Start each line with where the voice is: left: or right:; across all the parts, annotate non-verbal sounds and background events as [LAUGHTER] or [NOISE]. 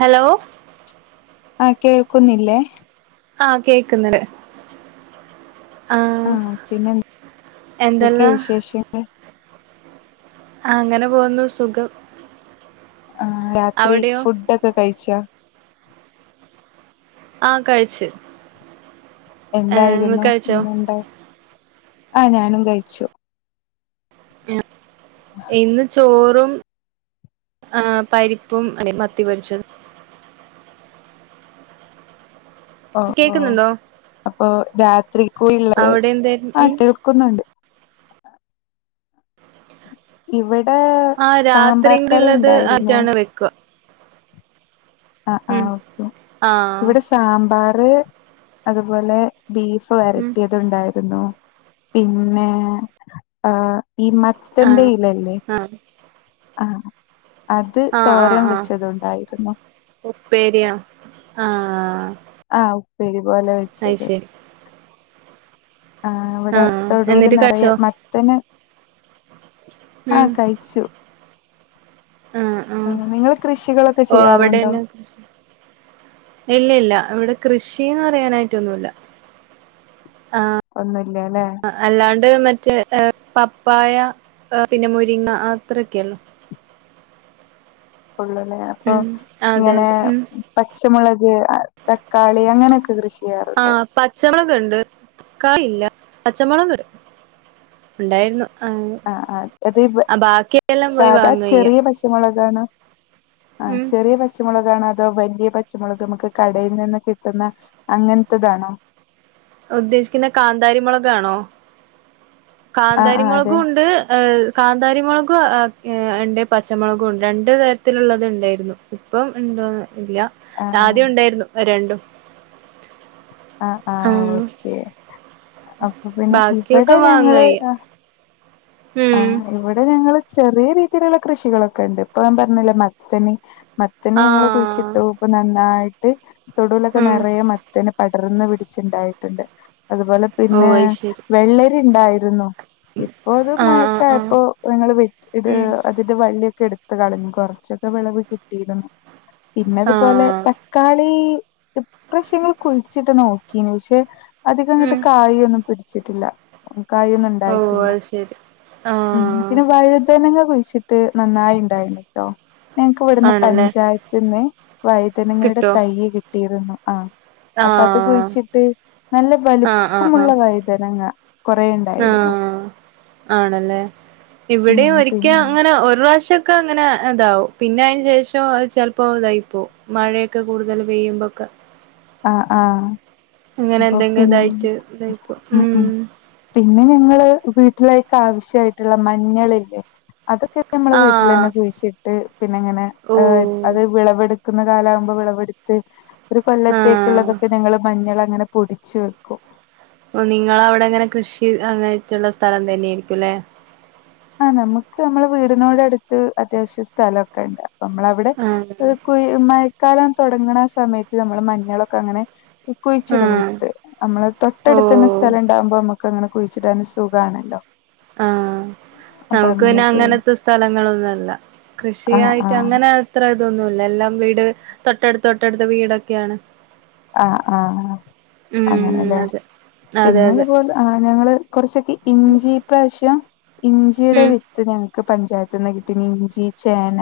right: Hello
left: ആഹ് കേൾക്കുന്നില്ലെ?
right: ആഹ് കേക്ക്ന്ന് ണ്ട്.
left: ആഹ് പിന്നെ
right: എന്തെല്ലാ
left: ന്തൊക്കെ വിശേഷങ്ങൾ?
right: ആഹ് ങ്ങനെ പോവുന്നു സുഖം.
left: ആഹ് രാത്രി
right: അവിടെയോ
left: ഫുഡൊക്കെ കഴിച്ചൊ?
right: ആഹ് കഴിച്ച് ഏഹ് ഇങ്ങള്
left: എന്തായിരുന്നു
right: കഴിച്ചോ
left: ഇന്ന് ഉണ്ടെ. ആഹ് ഞാനും കഴിച്ചു.
right: ഇന്ന് ചോറും ആഹ് പരിപ്പും, [UNINTELLIGIBLE] മത്തി പൊരിച്ചതും.
left: ഓഹ് ഓഹ്
right: കേക്കുന്നുണ്ടോ
left: അപ്പൊ രാത്രിക്കൂള്ളത്
right: അവിടെ എന്തായിരുന്നു
left: ആഹ്
right: ഉം
left: കേൾക്കുന്നുണ്ട്. ഇവടാ
right: ആഹ് രാത്രീങ്കൂടി ള്ളത് ആറ്റാണ് വെക്കാ
left: ആഹ്
right: ഉം
left: ആഹ് ഓക്കെ.
right: ആഹ്
left: ഇവ്ടെ സാമ്പാറ് അതുപോലെ ബീഫ്
right: ഉം
left: വെരട്ടിയതും ഉണ്ടായിരുന്നു. പിന്നേ ഏഹ് ഈ മ.... ത്തന്റെ ഇലല്ലെ
right: ആഹ്
left: ആഹ് അത്
right: ആഹ് ആഹ്
left: തോരം
right: ആഹ്
left: വെച്ചതുണ്ടായിരുന്നു.
right: ഉപ്പേരിയാ. ആഹ്
left: ആഹ് ഉപ്പേരി പോലെ വെ...
right: അയ് ശരി.
left: ആഹ് വടെ
right: ആഹ്
left: തൊടൂല്
right: എന്നിട്ട്
left: നറയെ
right: കഴിച്ചോ
left: മത്തന്
right: ഉം
left: ആഹ് കഴിച്ചു. ആഹ് നിങ്ങള് കൃഷികളൊക്കെ
right: ഓഹ്
left: ചെയ്യാറുണ്ടൊ?
right: അവിടെന്നെ ഇല്ല ഇല്ലാ. ഇവ്ടെ കൃഷീന്ന് പറയാനായിട്ട് ഒന്നുല്ല. ആഹ്
left: ഒന്നുല്ല്യ ല്ലേ.
right: അല്ലാണ്ട് മറ്റേ പപ്പായ ഏഹ് പിന്നെ മുരിങ്ങ ആഹ് അത്രൊക്കെയൊള്ളു.
left: ഉള്ളു ലെ. അപ്പൊ
right: ഉം അതെ
left: ങ്ങനെ
right: അതെ ഉം
left: പച്ചമുളക്, തക്കാളി അങ്ങനെയൊക്കെ കൃഷി ചെയ്യാറുണ്ടോ?
right: ആഹ് പച്ചമുളക് ണ്ട്. തക്കാളി ഇല്ല. പച്ചമുളക് ട്. ഉണ്ടായിരുന്നു. ആഹ്
left: ആഹ് അത്
right: അ ബാക്കിയെല്ലാം പോയി വാങ്ങാ ചെയ്യാ.
left: പച്ചമുളകാണൊ. ആഹ് ചെറിയ പ.... ച്ചമുളകാണൊ അതോ വല്ല്യ പച്ചമുളക് നമുക്ക് കടയിൽ നിന്ന് കിട്ടുന്ന അങ്ങൻത്തതാണൊ?
right: ഉദ്ദേശിക്കുന്ന കാന്താരിമുളക്ണോ
left: ആഹ് ആഹ്
right: കാന്താരിമളക്
left: അതെ
right: ഉണ്ട് ഏ കാന്താരിമുളകും ഉണ്ട് പച്ചമുളകും ഉണ്ട് രണ്ട് തരത്തിലുള്ളത് ഉണ്ടായിരുന്നു ഇപ്പം ഉണ്ടോ ഇയ
left: ആഹ്
right: ആദ്യം ഉണ്ടായിരുന്നു രണ്ടും
left: ആ ആ
right: ആഹ്
left: ഓക്കെ അപ്പൊ പിന്നെ ഇവിടെ
right: ബാക്കിയൊക്കെ
left: ഞങ്ങള്
right: വാങ്ങയ്യ ഉം
left: ആഹ ഇവിടെ ഞങ്ങള് ചെറിയ രീതിയിലുള്ള കൃഷികളൊക്കെ ഉണ്ട് ഇപ്പൊ ഞൻ പറഞ്ഞില്ല മത്തന് മത്തന് ഞങ്ങള്ൾ
right: ആഹ്
left: കുഴിച്ചിട്ടു ഇപ്പൊ നന്നായിട്ട് തൊടുിലൊക്കെ
right: ഉം
left: നിറയെ മുത്താനം പടർന്ന് പിടിച്ചുണ്ടായിട്ടുണ്ട് അതുപോലെ
right: ഓ
left: പിന്നെ
right: അത് ശരി
left: വെള്ളരി ഉണ്ടായിരുന്നു ഇപ്പൊ അത്
right: ആഹ് ആഹ്
left: മയക്കായപ്പോ നിങ്ങള് ഇ
right: ആഹ് ഉം
left: അതിന്റെ വള്ളിയൊക്കെ എടുത്ത് പത്ത് കളഞ്ഞഞ് കൊറച്ചൊക്കെ വിളവ് കിട്ടിയിരുന്നു പിന്നെതുപോലെ
right: ആഹ്
left: തക്കാളി ഇപ്രാശ്യങ്ങള് കുഴിച്ചിട്ട് നോക്കീന് പശെ അധികങ്ങട്ട്
right: ഉം
left: കായിയൊന്നും പിടിച്ചിട്ടില്ല
right: ഓ
left: കായൊന്നുണ്ടായിട്ടില്ല
right: അത് ശരി
left: ഉം
right: ആഹ്
left: പിന്നെ വഴിതനങ്ങ കുഴിച്ചിട്ട് നന്നായി ഉണ്ടായിണ്. ഞങ്ങക്കിവിട്ന്ന്
right: ആണല്ലേ
left: പഞ്ചായത്ത്ന്ന് വൈതനങ്ങടെ
right: കിട്ടോ
left: തൈ കി ആഹ് അപ്പത്
right: ആഹ്
left: കുഴിച്ചിട്ട് നല്ല
right: ആഹ് ആഹ്
left: വലിപ്പമുള്ള
right: ആഹ്
left: വൈതനങ്ങആയി കുറേണ്ട
right: ആഹ് ആണല്ലേ
left: ഉം
right: ഇവിടേ ഒരിക്കെ
left: പിന്നെ
right: അങ്ങനെ ഒരുറാശ്യം ക്കങ്ങനെതാവും പിന്നയിന് ശേഷം ചെലപ്പോ ഇതായിപോ മഴയൊക്കെ കൂടുതല് പെയ്യുമ്പൊക്കെ.
left: ആഹ് ആഹ്
right: ങ്ങനെ
left: അപ്പൊ പിൻ
right: ന്തെങ്കിലുതായിട്ട്
left: ഉം ഉം
right: മ്മ്.
left: പിന്നെ ഞങ്ങള് വീട്ടിലേക്കാവശ്യായിട്ടുള്ള മഞ്ഞളില്ലേ അതൊക്കെ നമ്മള് വീട്ടിലന്നെ
right: ആഹ്
left: കുഴിച്ചിട്ട് പിന്നങ്ങനെ ഏഹ്
right: ഓ
left: അത് വിളവെടു ക്കുന്ന കാലാവുമ്പോ വിളവെടുത്ത് ഒരു
right: ആഹ്
left: കൊല്ലത്തേക്കുള്ളതൊക്കെ ഞങ്ങള് മഞ്ഞളാ ങ്ങനെ പൊടിച്ച്‌ വെക്കും
right: ഓഹ് നിങ്ങളവിടങ്ങനെ കൃഷി അതായിട്ടുള്ള സ്ഥലം തന്നെയായിരിക്കുല്ലെ?
left: ആഹ് നമക്ക് നമ്മടെവീടിനോടടുത്ത് അത്യാവശ്യ സ്ഥലൊക്കെണ്ട് അപ്പ നമ്മള വിടെ
right: ആഹ്
left: കുയി മയക്കാലം തൊടങ്ങണാസമയത്ത് നമ്മള് മഞ്ഞളൊക്കങ്ങനെ കുയിച്ചിടും
right: ആഹ്
left: വിത്ത് നമ്മള്
right: ഓ
left: തൊട്ടടുത്തന്നെ സ്ഥലൊണ്ടാവുമ്പ നമക്കങ്ങനെ കുയി ച്ചിടാനും സുഖമാണല്ലോ
right: ആഹ്
left: [INAUDIBLE]
right: നമുക്ക് പിന്നെ
left: ചെയ്യും
right: അങ്ങനത്തെ സ്ഥലങ്ങളൊന്നുംല്ല
left: ആഹ്
right: കൃഷിയായിട്ട്
left: ആഹ്
right: അങ്ങനെ ഇത്ര ഇതൊന്നുമല്ല എല്ലാം വീട് തൊട്ടടുത്ത തൊട്ടടുത്ത വീടൊക്കെയാണ്
left: ആഹ് ആഹ
right: ഉം
left: അങ്ങനെല്ലേ
right: അതെ അതെ അതെ
left: പിന്നെതുപോലെ ആ് ഞങ്ങള് കുറച്ചൊക്കെ ഇഞ്ചിഇ പ്രവശ്യം
right: ഉം
left: ഇഞ്ചിയുടെവി ത്ത് ഞങ്ങൾക്ക് പഞ്ചായത്ത്ന്ന് കിട്ടി ഇഞ്ചി ചേന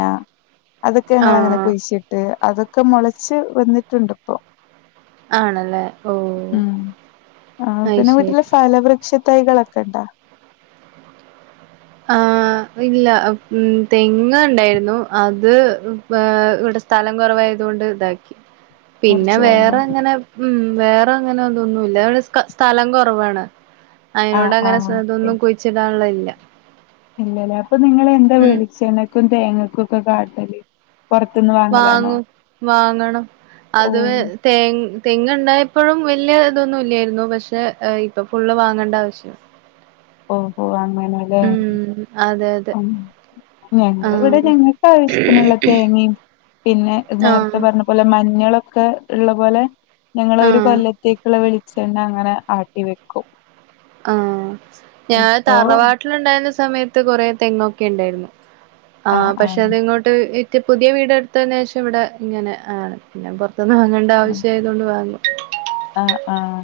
left: അതൊക്കെ ഞങ്ങ അങ്ങനെ
right: ആഹ്
left: കുയി ച്ചിട്ട് അതൊക്കെ മുളച്ച് വന്നിട്ടുണ്ട് ഇപ്പോ
right: ആണല്ലേ ഓ
left: ഉം ആ പിന്നെ
right: അയ്ശരി
left: വീട്ടില്ഫലവൃക്ഷ തൈകളൊക്കെ ഉണ്ടാ
right: ആ ഇല്ല ഉ തെങ്ങ ഉണ്ടായിരുന്നു അത് ഇവി സ്ഥലം കുറവായതുകൊണ്ട് ഇതാക്കി
left: [INAUDIBLE]
right: പിന്നെ
left: കളഞ്ഞോ
right: വേറെ എങ്ങനെ ഉം വേറെ അങ്ങനെ ഒതൊന്നുംല്ല സ്ഥലം കുറവാണ് അതിനോട്
left: ആഹ്
right: അങ്ങനെ
left: ആഹ്
right: അതൊന്നും കുഴിച്ചിടാനുള്ള ഇല്ല.
left: ഇല്ലലേ, അപ്പൊ നിങ്ങള് എന്താ വെളിച്ചെണ്ണക്കും തേങ്ങക്കും ഒക്കെ കാട്ടല് പുറത്തുന്ന് വാ
right: വാങ്ങും വാങ്ങണം
left: ഓ
right: അത് വെ തേങ് തെങ്ങ് ഇണ്ടായപ്പോഴും വലിയ ഇതൊന്നു ഇല്ലായിരുന്നു പക്ഷേ ഏഹ് ഇപ്പൊ ഫുള്ള് വാങ്ങണ്ട ആവശ്യ
left: ഓഹോ അങ്ങനെ
right: ഉം അതെ, അതെ.
left: ഞങ്ങള് ഇവിടെ
right: ആഹ്
left: ഞങ്ങൾക്ക് ആവശ്യത്തിനുള്ള തേങ്ങയും പിന്നെ നേരത്തെ
right: ആഹ്
left: പറഞ്ഞ പോ പോലെ മഞ്ഞളൊക്കെ ഇള്ള പോലെ ഞങ്ങള് ഒരു
right: ആഹ്
left: കൊല്ലത്തേക്കുള്ള വെളി ച്ചെണ്ണ അങ്ങനെ ആട്ടി വെക്കും.
right: ആഹ്, ഞങ്ങള്
left: ഇപ്പോ
right: തറവാട്ടിലുണ്ടായിരുന്ന സമയത്ത് കൊറെ തെങ്ങൊക്കെ ഇണ്ടായിരുന്നു. ആഹ് പക്ഷെ അത് ഇങ്ങോട്ട് വിറ്റ് പുതിയ വീടെ എടുത്തതിനു ശേഷം ഇവിടെ ഇങ്ങനെ ആണ് പിന്നെ പുറ ത്തുന്ന് വാങ്ങേണ്ട
left: ആഹ്
right: ആവശ്യമായതു കൊണ്ട് വാങ്ങും.
left: ആഹ്, ആഹ്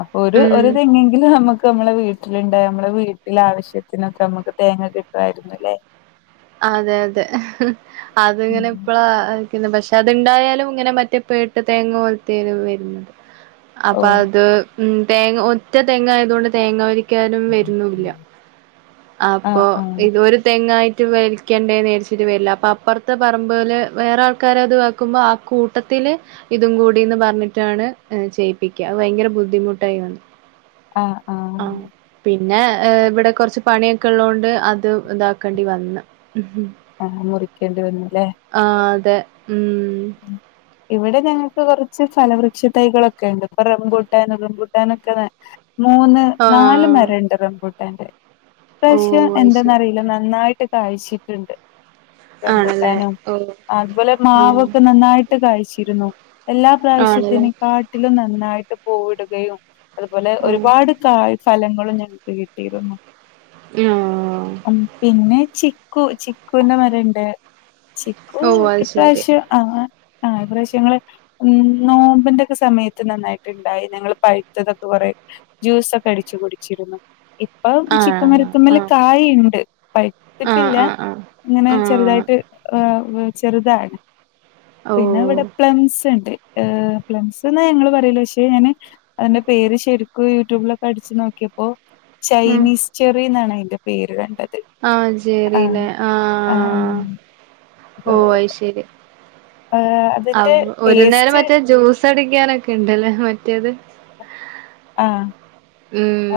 left: അപ്പൊ ഒരു
right: ഉം
left: ഒരു തെങ്ങെങ്കിലും നമ്മക്ക് നമ്മളെ വീ ട്ടിലുണ്ടായാൽ നമ്മളെ വീട്ടിലെ ആവശ്യത്തിനൊക്കെ നമുക്ക് തേങ്ങ കിട്ടുവായിരുന്നുല്ലേ.
right: അതെ അതെ ഹ് ഹ്
left: ഉം
right: അതിങ്ങനെ ഇപ്പളാ ആക്കിയത്, പക്ഷെ അത്ണ്ടായാലും ഇങ്ങനെ മറ്റേ പേട്ട് തേങ്ങ പോൽത്തേണ് വരുന്നത്. അപ്പൊ
left: ഓഹ്
right: അത് ഉം, തേങ്ങ ഒറ്റ തെങ്ങ് ആയതുകൊണ്ട് തേങ്ങ വലി ക്കാനും വരുന്നൂല്ല, അപ്പൊ
left: ആഹ് ആഹ്
right: ഇത് ഒരു തെങ്ങായി റ്റ് വലിക്കേണ്ടേന്ന് വിചാരിച്ചിട്ട് വരില്ല. അപ്പ അപ്പുറത്തെ പറമ്പില് വേറെ ആൾക്കാരെ അത് ആക്കുമ്പോൾ ആ കൂട്ടത്തില് ഇതും കൂടിന്ന് പറഞ്ഞിട്ടാണ് ചെയ്യിപ്പിക്ക്, അത് ഭയങ്കര ബുദ്ധിമുട്ടായി വന്നു. ആഹ്, പിന്നെ ഇവിടെ കുറച്ച് പണിയൊക്കെ ഉള്ളതുകൊണ്ട് അത് ഇതാക്ക ണ്ടി വന്ന്.
left: ആഹ്, മുറിക്കേണ്ടി വന്നു അല്ലേ.
right: ആഹ് അതെ ഉം.
left: ഉ ഇവിടെ ഞങ്ങൾക്ക് കുറച്ച് ഫലവൃക്ഷ തൈകളൊക്കെ ഇണ്ട്, ഇപ്പൊ റംമ്പൂട്ടാൻ റംമ്പൂട്ടാനൊക്കെ മൂന്ന് നാല്
right: ആ
left: മരണ്ട് റംബൂട്ടാന്റെ
right: ഓ
left: ഇപ്രാവശ്യം
right: അത് ശരി
left: എന്തെന്നറിയില്ല നന്നായി ട്ട് കാഴ്ച്ചിട്ടുണ്ട്
right: ആണല്ലേ
left: റംബൂട്ടാനും
right: ഓ
left: അതുപോലെ
right: ആ
left: മാവ് നന്നായിട്ട് കായിച്ചിരുന്നു, എല്ലാ
right: ആണല്ലേ
left: പ്രാവശ്യത്തിനെക്കാ ട്ടിലും നന്നായിട്ട് പൂവ്ട്കയും അതുപോലെ
right: ആ
left: ഒരുപാട് കായ് ഫലങ്ങളും ഞങ്ങൾക്ക് കിട്ടിയിരുന്നു.
right: ആഹ്.
left: ആഹ്, പിന്നെ ചിക്കു ചിക്കൂന്റെ മരണ്ട്. ചി ക്കൂ
right: ഓ അത് ശരി
left: ഇപ്രാവശ്യം ആഹ്, ആഹ് ഇപ്രാവശ്യം ഞങ്ങള് ഉം നോമ്പിന്റെക്കെ സമയത്ത് നന്നായിട്ട്ണ്ടായി ഞങ്ങള് പഴുത്തതൊക്കെ കൊറെ ജ്യൂസൊക്കെ അടിച്ചു കുടിച്ചിരുന്നു. ഇപ്പം
right: ആ
left: ചിക്കു മര ത്ത്മ്മല്
right: ആ
left: കായുണ്ട്,
right: ആഹ്
left: പഴുത്തിട്ടില്ല.
right: ആഹ് ആഹ്
left: ഇങ്ങനെ
right: ആഹ്
left: ചെറുതായിട്ട് ഏഹ്‌ വെ ചെറുതാണ്. പിന്നെ ഇവിടെ
right: ഓഹ്
left: പ്ലംസ് ഇണ്ട്, ഏഹ് പ്ലംസ്ന്നാ ഞങ്ങള് പറയല് പക്ഷെ ഞാന് അതിന്റെ പേര് ശരിക്ക്ക് യൂട്യൂബിലൊക്കെ അടിച്ചു നോക്കിയപ്പോൾ
right: ഉം
left: ചൈനീസ് ചെറി എന്നാണ് അയിന്റെ പേര് കണ്ടത്.
right: ആഹ്
left: ആ
right: ചെറീല്ലേ
left: ആ
right: ആഹ്
left: ആ അത്
right: ഓഹ്, അഹ് ശരി
left: ഏഹ് അതിന്റെ
right: അപ്പൊ ഒരു നേരം
left: ടേസ്റ്റ്
right: മറ്റേ ജ്യൂസ് സടിക്കാനൊക്കെ ഇണ്ടല്ലേ മറ്റേത്.
left: ആഹ്,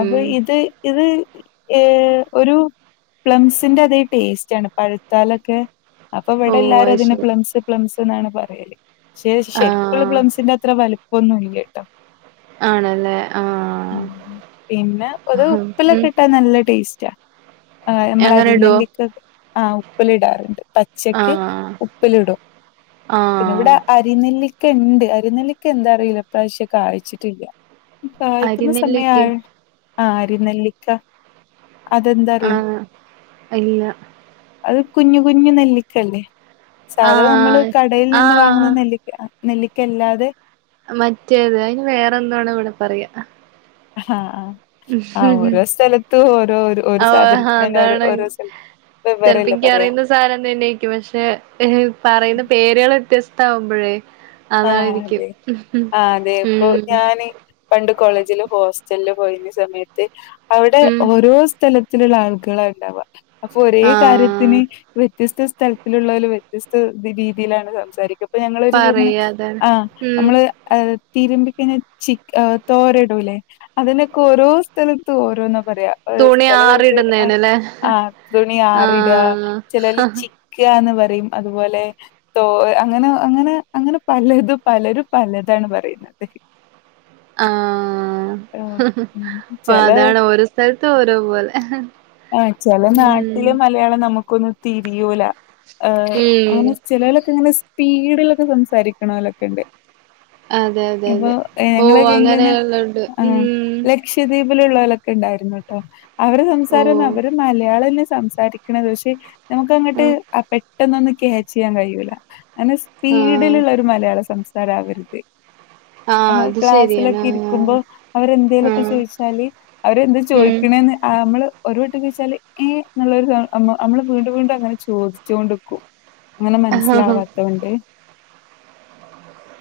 left: അപ്പൊ ഇത്, ഇത് ഏഹ്, ഒരു പ്ലംസിന്റെ അതേ ടേസ്റ്റ് ആണ് പഴുത്താലൊക്കെ. അപ്പൊ ഇവിടെ
right: ഓഹ്
left: എല്ലാരും
right: അത്
left: അതിന്
right: ശരി
left: പ്ലംസ് പ്ലംസ് എന്നാണ് പറയല് പക്ഷെ ശരിക്കുള്ള
right: ആഹ്
left: പ്ലംസിന്റെ അത്ര വലിപ്പമൊന്നുല്ലട്ടോ
right: ആണല്ലേ
left: ഊം
right: ആഹ്
left: പിന്നെ ഒരു
right: ഉം
left: ഉപ്പിലൊക്കെ ഇട്ടാ നല്ല ടേസ്റ്റാ ആഹ് നമ്മളെ
right: അങ്ങനെ ഇടുവോ
left: അരിനെല്ലിക്ക ആഹ് ഉപ്പില് ഇടാറുണ്ട് പച്ചക്ക്
right: ആഹ്
left: ഉപ്പിലിടും പിന്നെ
right: ആഹ്
left: ഇവിടെ അരിനെല്ലിക്കണ്ട് അരിനെിക്ക എന്താറിയൂല ഇപ്രാവശ്യം കാഴിച്ചിട്ടില്ല ഈ കായ്ക്കുന്ന
right: അരിനെല്ലിക്കയോ
left: സമയം ആ ആരി നെല്ലിക്ക അതെന്താറി
right: ആഹ് ഇല്ല
left: അത് കുഞ്ഞ് കുഞ്ഞ് നെല്ലിക്കല്ലേ സാധാണ നമ്മള്
right: ആഹ്
left: കടയിൽ നിന്ന് വാങ്ങുന്ന
right: ആഹ്
left: നെല്ലിക്ക നെല്ലിക്കല്ലാതെ
right: മറ്റേത് അതിന് വേറെ എന്തോ ആണ് ഇവിടെ പറയാ
left: ആഹ് ആഹ് ആ
right: ഉം
left: ഓരോ സ്ഥലത്തും ഓരോ
right: ആഹ്
left: സാധനത്തിന തന്നെ ഓരോ സ്ഥല വെവ്വേറെ അല്ലെ
right: നിക്ക് അറിയുന്ന സാധനം തന്നെയാരിക്കും പക്ഷെ പറയുന്ന പേരുകൾ വ്യത്യസ്ത ആവുമ്പഴേ
left: ആഹ് അതെ ആ അതെ ഇപ്പൊ
right: ഉം
left: ഞാന് പണ്ട് കോളേജില് ഹോസ്റ്റലില് പോയിരുന്ന സമയത്ത് അവിടെ
right: ഉം
left: ഓരോ തലത്തിലുള്ള ആളുകളാ ഇണ്ടാവാ അപ്പൊ ഒരേ
right: ആഹ്
left: കാര്യത്തിന് വ്യത്യസ്ത സ്ഥലത്തിലുള്ളവും വ്യത്യസ്ത രീതിയിലാണ് സംസാരിക്കുക അപ്പൊ ഞങ്ങളൊരു [UNINTELLIGIBLE]
right: പറയാ അതാണ്
left: ആഹ്
right: ഉം
left: നമ്മള് തിരുമ്പിക്കഴിഞ്ഞ ചിക്ക് തോര ഇടൂല്ലേ അതിനൊക്കെ ഓരോ സ്ഥലത്തും ഓരോന്നാ പറയാ ഒരു
right: തുണി
left: ചില സ്ഥലത് ആഹ്
right: ആറിടുന്നേനല്ലേ
left: ആഹ് തുണി ആറിട
right: ആഹ്
left: ചെലോല് ചി ക്കാന്ന് പറയും അതുപോലെ തോ അങ്ങനെ അങ്ങനെ അങ്ങനെ പലതും പലരും പലതാണ് പറയുന്നത്.
right: ആഹ്
left: ആഹ് ഉം
right: പ്പ
left: ചെല
right: അതാണ് ഒരോ സ്ഥലത്ത് ഒരോപോലെ
left: ആഹ് ചില നാട്ടില് മലയാളം നമുക്കൊന്നും തിരിയൂല ഏഹ്
right: ഉം
left: അയ്ന് സ് ചെലോലൊക്കെങ്ങനെ സ്പീഡിലൊക്കെ സംസാരിക്കുന്നവ രൊക്കെണ്ട്.
right: അതെ അതെ
left: ഇപ്പൊ
right: അതെ ഓ
left: ഞങ്ങളൊക്കെ എങ്കിലുന്നെ
right: അങ്ങനെയുള്ളണ്ട്
left: ആഹ്
right: ഉം
left: ലക്ഷദ്വീപിലുള്ളവലൊക്കെ ഉണ്ടായിരുന്നുട്ടോ അവരെ സംസാരം
right: ഓഹ്
left: ഓര് മലയാളന്നെ സംസാരിക്കണത് പക്ഷെ നമുക്ക്ങ്ങട്ട്
right: ഉം
left: അ പെട്ടന്നൊന്നും ക്യാച്ച് ചെയ്യാൻ കഴിയൂല അങ്ങനെ
right: ആഹ്
left: സ്പീഡിലുള്ള ഒരു മലയാള സംസാര അവരത്
right: ആഹ്
left: അപ്പ
right: അത് ശരിയാണ്
left: ക്ലാസിലൊക്കെ
right: ആഹ്
left: ഇരിക്കുമ്പോ അവരെന്തേലുമൊക്കെ
right: ആഹ്
left: ചോയ്ച്ചാല് അവരെന്താ
right: ഉം
left: ചോയ്ക്കണന്ന് നമ്മള് ഒരു വട്ട ചോദിച്ചാല് ഏ എന്നുള്ളരു സൗ നമ്മള് വീണ്ടും വീണ്ടും അങ്ങനെ ചോദിചോണ്ട്ക്കും അങ്ങനെ
right: ആഹ്
left: മനസ്സിലാവാത്തൊണ്ട്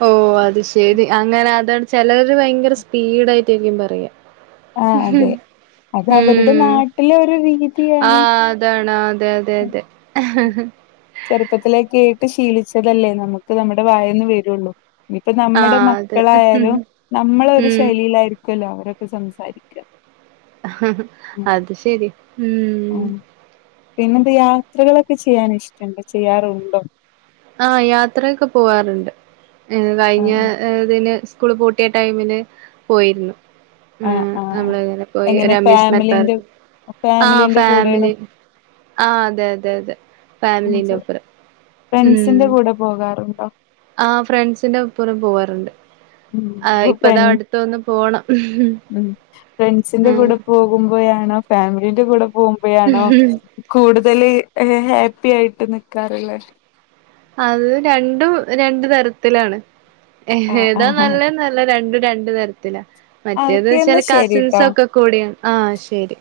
right: ഓഹ് അത് ശരി അങ്ങനെ അതാണ് ചിലര് ഭയങ്കര സ്പീഡ് ആയിട്ടായിരിക്കും പറയ
left: ആഹ്
right: ഉഹ്
left: അതെ അത് അവരുടെ നാട്ടിലെ ഒരു രീതിയാണ്
right: ആഹ് അതാണ് അതെ അതെ അതെ ആഹ്
left: ചെറുപ്പത്തിലേ കേട്ട് ശീലിച്ചതല്ലേ നമുക്ക് നമ്മുടെ വായേന്ന് വരുള്ളൂ ഇപ്പ നമ്മുടെ
right: അതെ
left: മക്കളായാലും നമ്മളൊരു
right: ഉം
left: ശൈലിയിലായിരിക്കോല്ലോ അവരൊക്കെ സംസാരിക്ക
right: അത് ശരി ഉം
left: പിന്നെന്ത് യാത്രകളൊക്കെ ചെയ്യാൻ ഇഷ്ടണ്ടോ? ചെയ്യാറുണ്ടോ?
right: ആഹ് യാത്രയൊക്കെ പോവാറുണ്ട് ഞങ്ങള് കഴിഞ്ഞതിന് സ്കൂള് പൂട്ടിയ ടൈമിന് പോയിരുന്നു ആഹ് നമ്മളങ്ങനെ പോയി ഒരു
left: എങ്ങനെ
right: അമ്യൂസ്മെന്റ്
left: ഫാമിലിന്റെ
right: പാർക്ക് ആ
left: ഫാമിലിന്റെ കൂടെയാണ്
right: ഫാമിലി ആഹ് അതെ അതെ അതെ ഫാമിലീന്റെ ഒപ്പരം
left: ഫ്രണ്ട്സിന്റെ കൂടെ പോകാറുണ്ടോ
right: ആ ഫ്രണ്ട്സിന്റെ ഒപ്പരും പോവാറുണ്ട്
left: ഉം
right: ആ
left: അപ്പൊ
right: ഇപ്പതാ
left: ഫ്രണ്ട്
right: അടുത്തൊന്ന് പോണം
left: ഉം ഫ്രണ്ട്സിന്റെ കൂടെ പോകുമ്പഴാണോ ഫാമിലിന്റെ കൂടെ പോകുമ്പോ ആണോ
right: ആഹ്
left: കൂടുതൽ ഹാപ്പി ആയിട്ട് ന നിക്കാറിള്ളത്
right: അത് രണ്ടും രണ്ടു തരത്തിലാണ്
left: ആഹ്
right: ഏതാ
left: ആഹ്
right: നല്ല രണ്ടും രണ്ട് തരത്തില
left: ആ
right: മറ്റേന്ന്
left: ഓക്കെ എന്നാ
right: വച്ചാല്
left: ശരിട്ടോ
right: കസിൻസൊക്കെ കൂടിയാണ് ആഹ് ശരി